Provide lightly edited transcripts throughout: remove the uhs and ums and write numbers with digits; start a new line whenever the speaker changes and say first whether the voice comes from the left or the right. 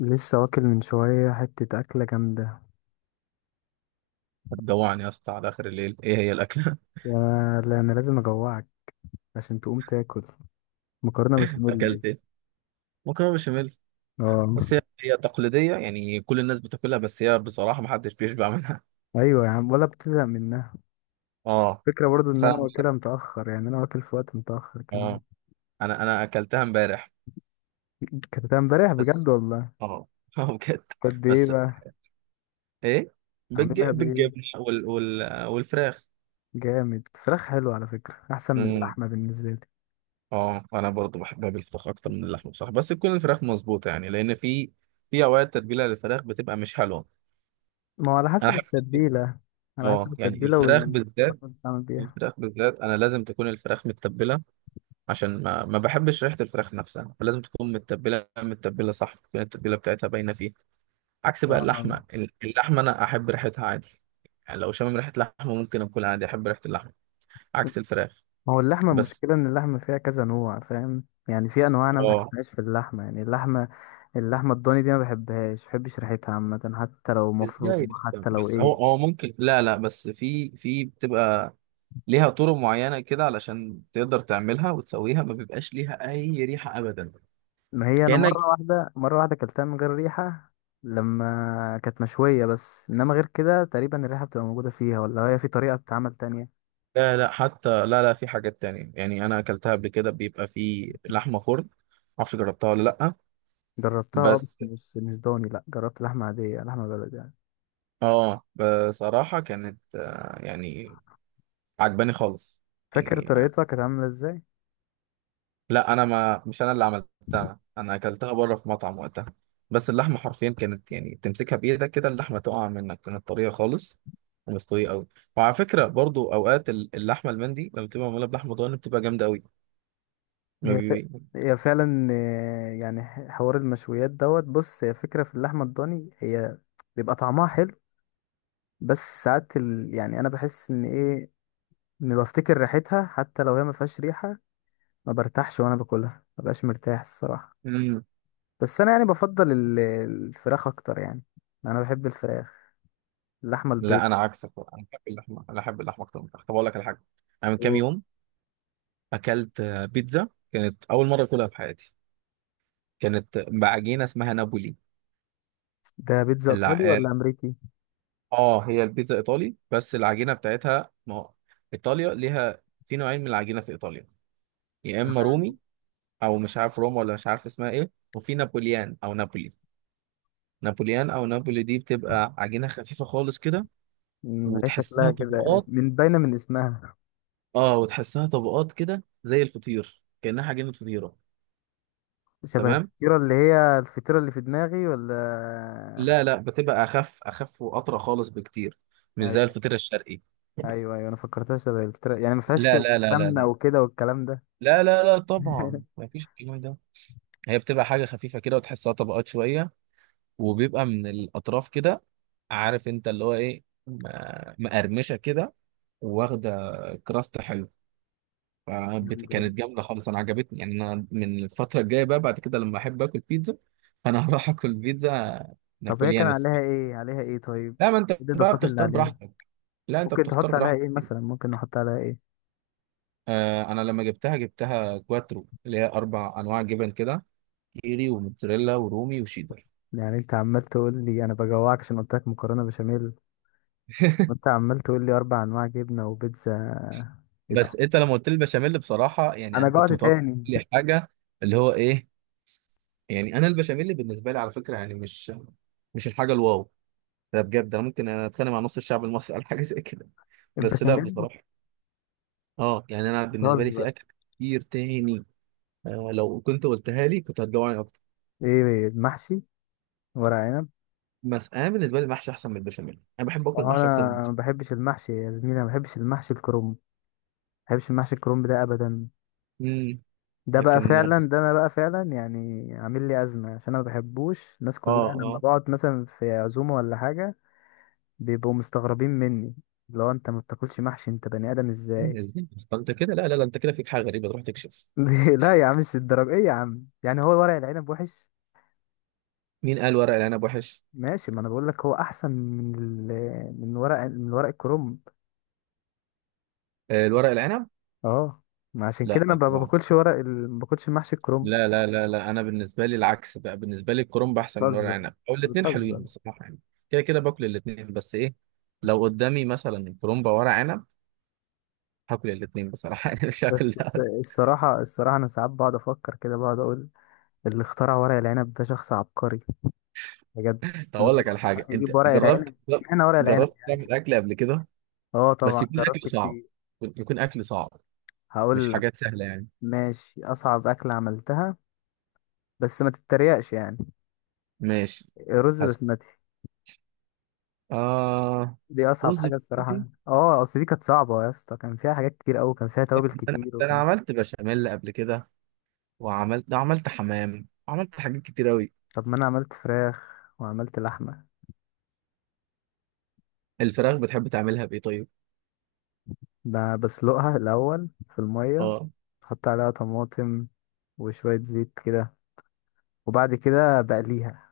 left: لسه واكل من شوية حتة أكلة جامدة.
right: هتجوعني يا اسطى على اخر الليل، ايه هي الاكله؟
left: يا لا، أنا لازم أجوعك عشان تقوم تاكل. مكرونة بشاميل
right: اكلت
left: لازم.
right: ايه؟ مكرونه بشاميل.
left: اه.
right: بس هي تقليديه، يعني كل الناس بتاكلها، بس هي بصراحه ما حدش بيشبع منها.
left: أيوة يا عم، ولا بتزهق منها.
right: اه.
left: فكرة برضو إن
right: بس
left: أنا
right: انا مش
left: واكلها متأخر، يعني أنا واكل في وقت متأخر كمان.
right: اه انا اكلتها امبارح.
left: كانت امبارح بجد
right: بس.
left: والله.
right: اه اه بجد.
left: قد إيه
right: بس،
left: بقى؟
right: ايه.
left: عاملها بإيه؟
right: بالجبن والفراخ.
left: جامد. فراخ حلو على فكرة، أحسن من
right: امم.
left: اللحمة بالنسبة لي.
right: اه، انا برضو بحبها بالفراخ اكتر من اللحمه بصراحه، بس تكون الفراخ مظبوطه، يعني لان في اوقات تتبيله للفراخ بتبقى مش حلوه.
left: ما هو على
right: انا
left: حسب
right: احب.
left: التتبيلة. على حسب
right: اه، يعني
left: التتبيلة
right: الفراخ بالذات،
left: والبصل بتعمل بيها.
right: انا لازم تكون الفراخ متبله، عشان ما بحبش ريحه الفراخ نفسها، فلازم تكون متبله متبله، صح، تكون التتبيله بتاعتها باينه فيها. عكس بقى
left: آه.
right: اللحمه، اللحمه انا احب ريحتها عادي. يعني لو شامم ريحه لحمه ممكن اكل عادي، احب ريحه اللحمه عكس الفراخ.
left: ما هو اللحمة
right: بس.
left: المشكلة إن اللحمة فيها كذا نوع، فاهم؟ يعني في أنواع أنا ما
right: اه
left: بحبهاش في اللحمة، يعني اللحمة الضاني دي ما بحبهاش، ما بحبش ريحتها عامة، حتى لو مفرومة،
right: ازاي؟
left: حتى لو
right: بس هو
left: إيه.
right: هو ممكن، لا لا، بس في في بتبقى ليها طرق معينه كده علشان تقدر تعملها وتسويها، ما بيبقاش ليها اي ريحه ابدا.
left: ما هي أنا
right: كانك.
left: مرة واحدة أكلتها من غير ريحة، لما كانت مشوية. بس إنما غير كده تقريبا الريحة بتبقى موجودة فيها، ولا هي في طريقة بتتعمل تانية؟
right: لا لا، حتى لا لا، في حاجات تانية، يعني انا اكلتها قبل كده، بيبقى في لحمه فرن. معرفش جربتها ولا لا؟
left: جربتها أه، بس
right: بس.
left: مش ضاني، لأ. جربت لحمة عادية، لحمة بلدي يعني.
right: اه، بصراحه كانت، يعني عجباني خالص.
left: فاكر
right: يعني،
left: طريقتها كانت عاملة إزاي؟
right: لا انا ما مش انا اللي عملتها، انا اكلتها بره في مطعم وقتها. بس اللحمه حرفيا كانت، يعني تمسكها بايدك كده اللحمه تقع منك، كانت طريه خالص ومستويه قوي. وعلى فكره، برضو اوقات اللحمه المندي لما بتبقى معموله بلحمه ضاني بتبقى جامده
left: هي ف... هي فعلا آه، يعني حوار المشويات دوت. بص، هي فكرة في اللحمة الضاني، هي بيبقى طعمها حلو. بس ساعات يعني انا بحس ان ايه، اني بفتكر ريحتها حتى لو هي ما فيهاش ريحة. ما برتاحش وانا باكلها، ما بقاش مرتاح الصراحة.
right: قوي.
left: بس انا يعني بفضل الفراخ اكتر يعني. انا بحب الفراخ. اللحمة البيض.
right: لا انا عكسك بقى. انا بحب اللحمه اكتر من الفراخ. طب اقول لك على حاجه. انا من كام يوم اكلت، بيتزا كانت اول مره اكلها في حياتي، كانت بعجينه اسمها نابولي.
left: ده بيتزا
right: الع...
left: ايطالي
right: اه
left: ولا امريكي؟
right: هي البيتزا ايطالي، بس العجينه بتاعتها، ما هو ايطاليا ليها في نوعين من العجينه في ايطاليا. يا اما
left: تمام.
right: رومي، او مش عارف روما، ولا مش عارف اسمها ايه، وفي نابوليان او نابولي. نابوليان او نابولي دي بتبقى عجينه خفيفه خالص كده،
left: مم، هي
right: وتحسها
left: شكلها كده
right: طبقات.
left: من باينة من اسمها.
right: اه، وتحسها طبقات كده زي الفطير كانها عجينه فطيره.
left: شبه
right: تمام.
left: الفطيرة اللي هي الفطيرة اللي في دماغي، ولا؟
right: لا لا، بتبقى اخف اخف واطرى خالص بكتير، مش زي
left: ايوه.
right: الفطير الشرقي.
left: ايوه ايوه، انا فكرتها شبه الفطيرة، يعني ما فيهاش
right: لا، لا، لا، لا،
left: سمنة
right: لا.
left: وكده والكلام ده.
right: لا لا لا، طبعا ما فيش الكلام ده. هي بتبقى حاجة خفيفة كده، وتحسها طبقات شوية، وبيبقى من الأطراف كده. عارف انت اللي هو ايه، مقرمشة كده، واخدة كراست حلو.
left: جامدة دي.
right: كانت جامدة خالص، أنا عجبتني، يعني أنا من الفترة الجاية بقى بعد كده لما أحب آكل بيتزا أنا هروح آكل بيتزا
left: طب هي كان
right: نابوليان.
left: عليها ايه طيب؟
right: لا، ما أنت
left: ايه
right: بقى
left: الاضافات اللي
right: بتختار
left: عليها؟
right: براحتك. لا، انت
left: ممكن
right: بتختار
left: تحط عليها ايه
right: براحتك.
left: مثلا، ممكن نحط عليها ايه؟
right: آه، انا لما جبتها كواترو اللي هي اربع انواع جبن كده، كيري وموتزاريلا ورومي وشيدر.
left: يعني انت عمال تقول لي انا بجوعك عشان قلت لك مكرونة بشاميل، وانت عمال تقول لي اربع انواع جبنة وبيتزا. ايه طب.
right: بس انت لما قلت لي البشاميل بصراحه، يعني
left: انا
right: انا
left: جوعت
right: كنت متوقع
left: تاني.
right: لي حاجه، اللي هو ايه، يعني انا البشاميل بالنسبه لي، على فكره، يعني مش مش الحاجه الواو. ده بجد، انا ممكن اتخانق مع نص الشعب المصري على حاجه زي كده. بس لا
left: البشاميل.
right: بصراحه، اه، يعني انا بالنسبه لي
left: بتهزر.
right: في اكل كتير تاني. لو كنت قلتها لي كنت هتجوعني اكتر.
left: ايه المحشي؟ ورق عنب.
right: بس انا بالنسبه لي المحشي احسن من البشاميل، انا بحب اكل
left: انا
right: المحشي اكتر.
left: ما بحبش المحشي يا زميلي، أنا ما بحبش المحشي الكرنب ده ابدا.
right: امم.
left: ده بقى
right: لكن.
left: فعلا، ده انا بقى فعلا يعني عامل لي ازمه، عشان انا ما بحبوش الناس
right: اه،
left: كلها لما
right: اه.
left: بقعد مثلا في عزومه ولا حاجه. بيبقوا مستغربين مني. لو انت ما بتاكلش محشي انت بني ادم
right: مم،
left: ازاي؟
right: ازاي اصلا انت كده؟ لا لا لا، انت كده فيك حاجه غريبه، تروح تكشف.
left: لا يا عم، مش الدرجه. ايه يا عم، يعني هو ورق العنب وحش؟
right: مين قال ورق العنب وحش؟
left: ماشي، ما انا بقول لك هو احسن من من ورق الكرنب
right: آه، الورق العنب.
left: اه، ما عشان كده انا
right: لا
left: ما
right: طبعا.
left: باكلش ما باكلش محشي الكرنب.
right: لا لا لا لا، انا بالنسبه لي العكس بقى، بالنسبه لي الكرنب احسن من ورق
left: بتهزر.
right: العنب، او
left: أنت
right: الاثنين حلوين
left: بتهزر.
right: بصراحه يعني. كده كده باكل الاثنين، بس ايه، لو قدامي مثلا كرنب او ورق عنب هاكل الاثنين بصراحه، يعني مش هاكل
left: بس
right: ده.
left: الصراحة أنا ساعات بقعد أفكر كده، بقعد أقول اللي اخترع ورق العنب ده شخص عبقري، بجد.
right: طب
left: إن
right: اقول
left: هو
right: لك على حاجه،
left: يعني
right: انت
left: يجيب ورق
right: جربت
left: العنب، اشمعنى ورق العنب؟
right: جربت تعمل اكل قبل كده؟
left: أه
right: بس
left: طبعا،
right: يكون اكل
left: جربت
right: صعب،
left: كتير.
right: يكون اكل صعب،
left: هقول
right: مش
left: لك،
right: حاجات سهله يعني.
left: ماشي. أصعب أكلة عملتها، بس ما تتريقش يعني.
right: ماشي.
left: رز بسمتي.
right: آه،
left: دي أصعب
right: رز
left: حاجة الصراحة،
right: بسمتي.
left: أه، أصل دي كانت صعبة يا اسطى، كان فيها حاجات كتير أوي، كان فيها توابل
right: انا
left: كتير
right: انا
left: وكان.
right: عملت بشاميل قبل كده، وعملت ده، عملت حمام، عملت حاجات كتير قوي.
left: طب ما أنا عملت فراخ وعملت لحمة.
right: الفراخ بتحب تعملها بايه طيب؟
left: بسلقها الأول في المية،
right: اه،
left: أحط عليها طماطم وشوية زيت كده، وبعد كده بقليها.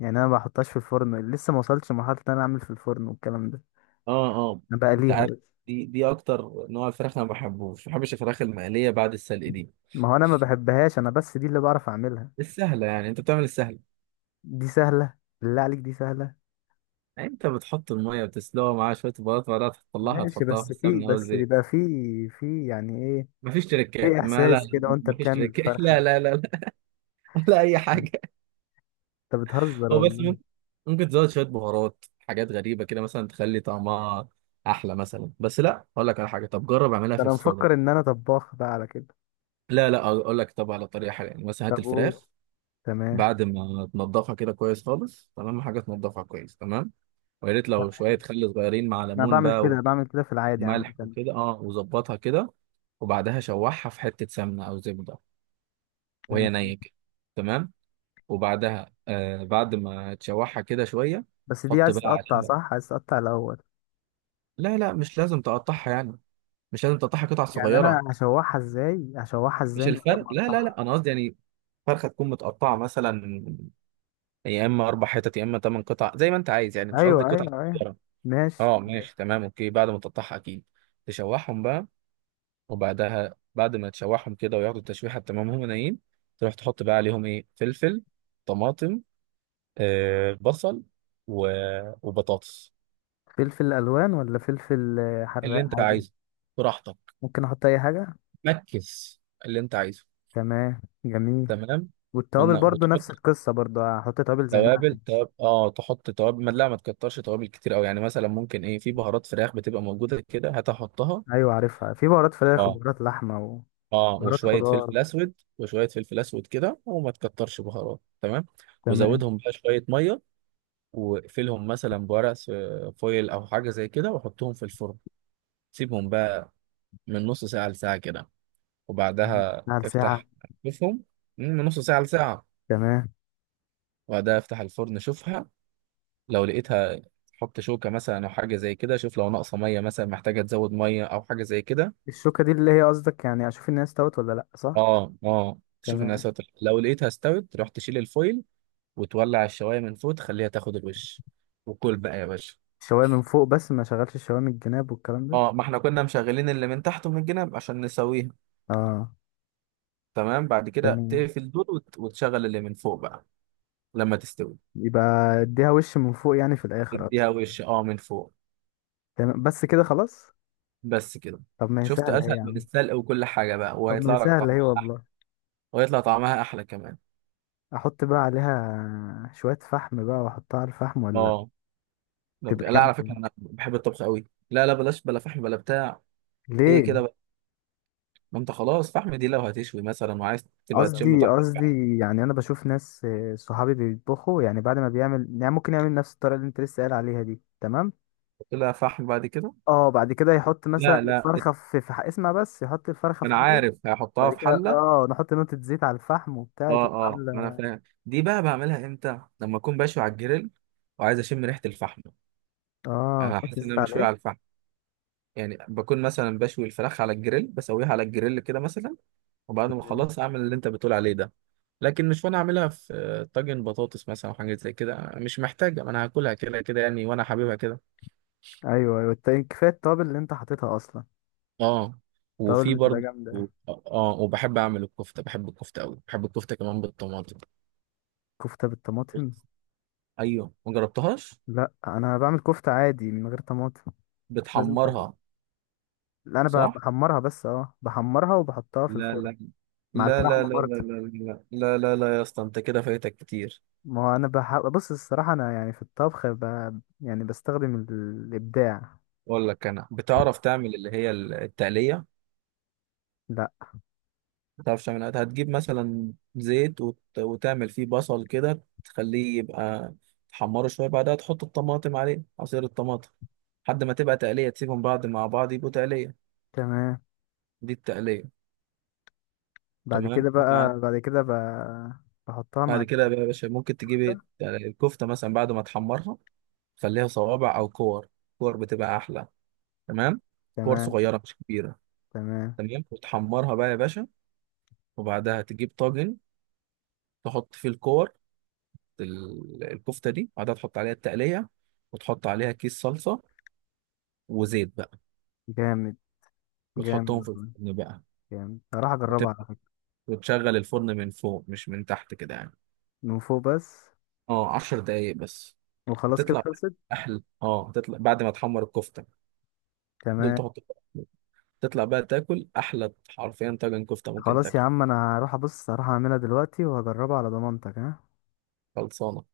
left: يعني انا ما بحطهاش في الفرن، لسه ما وصلتش لمرحله ان انا اعمل في الفرن والكلام ده.
right: اه، اه.
left: انا
right: انت
left: بقليها
right: عارف،
left: بس.
right: دي اكتر نوع الفراخ انا ما بحبش الفراخ المقليه بعد السلق دي.
left: ما هو انا ما بحبهاش، انا بس دي اللي بعرف اعملها.
right: السهله يعني، انت بتعمل السهل.
left: دي سهله؟ بالله عليك دي سهله.
right: يعني انت بتحط الميه وتسلقها معاها شويه بهارات، بعدها تطلعها
left: ماشي،
right: تحطها في
left: بس في
right: السمنه او
left: بس
right: الزيت.
left: بيبقى في في يعني ايه،
right: مفيش تريكات،
left: في
right: ما لا
left: احساس كده
right: لا،
left: وانت
right: مفيش
left: بتعمل
right: تريكات، لا
left: الفرخه.
right: لا لا لا، ولا اي حاجه.
left: انت بتهزر
right: هو بس
left: والله.
right: ممكن تزود شوية بهارات حاجات غريبة كده مثلا تخلي طعمها أحلى مثلا. بس لا، أقول لك على حاجة، طب جرب أعملها
left: ده
right: في
left: انا
right: الفرن.
left: مفكر ان انا طباخ بقى على كده.
right: لا لا، أقول لك، طب على طريقة حلوة، يعني مثلا
left: طب
right: هات
left: قول.
right: الفراخ
left: تمام.
right: بعد ما تنضفها كده كويس خالص، تمام حاجة، تنضفها كويس، تمام. ويا ريت لو شوية خل صغيرين مع
left: انا
right: ليمون
left: بعمل
right: بقى،
left: كده، بعمل كده في العادي عامه.
right: وملح وكده، وظبطها كده. وبعدها شوحها في حتة سمنة أو زبدة، وهي
left: تمام.
right: نية كده. تمام. وبعدها، بعد ما تشوحها كده شوية،
left: بس دي
right: حط
left: عايز
right: بقى
left: تقطع،
right: عليها.
left: صح؟ عايز تقطع الاول.
right: لا لا، مش لازم تقطعها يعني، مش لازم تقطعها قطع
left: يعني انا
right: صغيرة.
left: هشوحها ازاي، هشوحها ازاي
right: مش
left: من غير
right: الفرق،
left: ما
right: لا لا
left: اقطعها؟
right: لا، أنا قصدي يعني فرخة تكون متقطعة مثلا، يا إما أربع حتت يا إما تمن قطع زي ما أنت عايز، يعني مش قصدي
left: ايوه
right: قطع
left: ايوه ايوه.
right: صغيرة.
left: ماشي.
right: أه ماشي تمام أوكي، بعد ما تقطعها أكيد تشوحهم بقى. وبعدها بعد ما تشوحهم كده وياخدوا التشويحة، تمام هم نايم، تروح تحط بقى عليهم إيه، فلفل، طماطم، آه بصل، و... وبطاطس.
left: فلفل الوان ولا فلفل آه،
right: اللي
left: حراق
right: أنت
left: عادي؟
right: عايزه، براحتك،
left: ممكن احط اي حاجه.
right: مكس اللي أنت عايزه.
left: تمام جميل.
right: تمام.
left: والتوابل
right: قلنا
left: برضو
right: وتحط
left: نفس القصه، برضو هحط توابل زي ما انا
right: توابل،
left: عايز.
right: توابل، تحط توابل، ما لا ما تكترش توابل كتير قوي، يعني مثلا ممكن ايه، في بهارات فراخ بتبقى موجوده كده هتحطها.
left: ايوه عارفها، في بهارات فراخ
right: اه
left: وبهارات لحمه
right: اه،
left: وبهارات
right: وشويه
left: خضار.
right: فلفل اسود وشويه فلفل اسود كده، وما تكترش بهارات، تمام.
left: تمام.
right: وزودهم بقى شويه ميه، واقفلهم مثلا بورق فويل او حاجه زي كده، وحطهم في الفرن. سيبهم بقى من نص ساعه لساعه كده، وبعدها
left: على ساعه؟
right: افتح شوفهم، من نص ساعه لساعه.
left: تمام.
right: وبعدها افتح الفرن شوفها، لو لقيتها حط شوكة مثلا أو حاجة زي كده، شوف لو ناقصة مية مثلا محتاجة تزود مية أو حاجة زي كده.
left: الشوكه دي اللي هي قصدك، يعني اشوف الناس استوت ولا لا، صح؟
right: اه اه، شوف إنها
left: تمام.
right: ساتر، لو لقيتها استوت روح تشيل الفويل، وتولع الشواية من فوق تخليها تاخد الوش، وكل بقى يا باشا.
left: الشوايه من فوق بس، ما شغلش الشوايه من الجناب والكلام ده؟
right: اه، ما احنا كنا مشغلين اللي من تحت ومن الجنب عشان نسويها.
left: اه.
right: تمام، بعد كده
left: تمام.
right: تقفل دول وتشغل اللي من فوق بقى، لما تستوي.
left: يبقى اديها وش من فوق يعني في الاخر
right: تديها
left: اصلا.
right: وش، من فوق.
left: تمام بس كده خلاص؟
right: بس كده.
left: طب ما هي
right: شفت؟
left: سهله اهي
right: اسهل
left: يا
right: من
left: عم.
right: السلق وكل حاجة بقى،
left: طب ما هي
right: وهيطلع لك
left: سهله
right: طعمها
left: اهي
right: احلى،
left: والله.
right: وهيطلع طعمها احلى كمان.
left: احط بقى عليها شويه فحم بقى، واحطها على الفحم ولا؟
right: اه.
left: تبقى
right: لا على
left: جامده.
right: فكره انا بحب الطبخ قوي. لا لا، بلاش بلا فحم بلا بتاع. هي
left: ليه؟
right: كده بقى. ما انت خلاص، فحم دي لو هتشوي مثلا وعايز تبقى تشم
left: قصدي
right: طعم الفحم،
left: قصدي يعني انا بشوف ناس آه، صحابي بيطبخوا يعني، بعد ما بيعمل يعني ممكن يعمل نفس الطريقه اللي انت لسه قايل عليها دي، تمام؟
right: تحط لها فحم بعد كده.
left: اه بعد كده يحط مثلا
right: لا لا،
left: الفرخه اسمع بس، يحط الفرخه
right: ما
left: في
right: انا
left: حله.
right: عارف هحطها
left: بعد
right: في
left: كده
right: حله.
left: اه نحط نقطه زيت على الفحم وبتاع،
right: اه
left: تبقى
right: اه، ما انا
left: عامله.
right: فاهم دي، بقى بعملها امتى لما اكون بشوي على الجريل وعايز اشم ريحه الفحم.
left: اه
right: انا
left: تحط
right: حاسس ان
left: زيت
right: انا مشوي
left: عليه.
right: على الفحم، يعني بكون مثلا بشوي الفراخ على الجريل، بسويها على الجريل كده مثلا، وبعد ما اخلص اعمل اللي انت بتقول عليه ده. لكن مش وانا اعملها في، طاجن بطاطس مثلا او حاجه زي كده، مش محتاجه، ما انا هاكلها كده كده يعني، وانا حاببها كده.
left: ايوه ايوه، التاني كفايه التوابل اللي انت حاططها اصلا.
right: اه،
left: التوابل
right: وفي
left: بتبقى
right: برضه.
left: جامده.
right: اه، وبحب اعمل الكفته، بحب الكفته قوي، بحب الكفته كمان بالطماطم.
left: كفته بالطماطم؟
right: ايوه، ما جربتهاش.
left: لا انا بعمل كفته عادي من غير طماطم. لازم طماطم.
right: بتحمرها؟
left: لا انا
right: صح.
left: بحمرها بس، اه بحمرها وبحطها في
right: لا
left: الفرن.
right: لا
left: مع
right: لا
left: الفحم
right: لا لا لا
left: برضه؟
right: لا لا لا لا لا، يا اسطى انت كده فايتك كتير.
left: ما هو انا بص، الصراحه انا يعني في الطبخ يعني بستخدم الابداع.
right: اقول لك، انا بتعرف تعمل اللي هي التقليه؟
left: لا.
right: ما تعرفش تعملها، هتجيب مثلا زيت وتعمل فيه بصل كده تخليه يبقى، تحمره شويه، بعدها تحط الطماطم عليه عصير الطماطم، لحد ما تبقى تقليه، تسيبهم بعض مع بعض يبقوا تقليه.
left: تمام.
right: دي التقليه.
left: بعد
right: تمام.
left: كده
right: وبعد،
left: بقى، بعد كده بحطها
right: بعد
left: مع
right: كده بقى يا باشا ممكن تجيب
left: الكفته.
right: إيه؟ يعني الكفته مثلا بعد ما تحمرها، خليها صوابع او كور. كور بتبقى احلى. تمام. كور
left: تمام.
right: صغيره مش كبيره.
left: تمام.
right: تمام. وتحمرها بقى يا باشا، وبعدها تجيب طاجن، تحط فيه الكور، الكفته دي بعدها تحط عليها التقليه، وتحط عليها كيس صلصه، وزيت بقى،
left: جامد. جامد
right: وتحطهم في
left: والله،
right: الفرن بقى.
left: جامد. هروح اجربها
right: وتب...
left: على فكره.
right: وتشغل الفرن من فوق مش من تحت كده يعني،
left: من فوق بس.
right: اه 10 دقايق بس.
left: وخلاص كده
right: هتطلع
left: خلصت؟
right: احلى. اه هتطلع بعد ما تحمر الكفته، دول
left: تمام.
right: تحط. تطلع بقى تاكل احلى، حرفيا طاجن كفته ممكن
left: خلاص يا
right: تاكله.
left: عم، انا هروح ابص، هروح اعملها دلوقتي وهجربها على ضمانتك، ها.
right: خلصانه.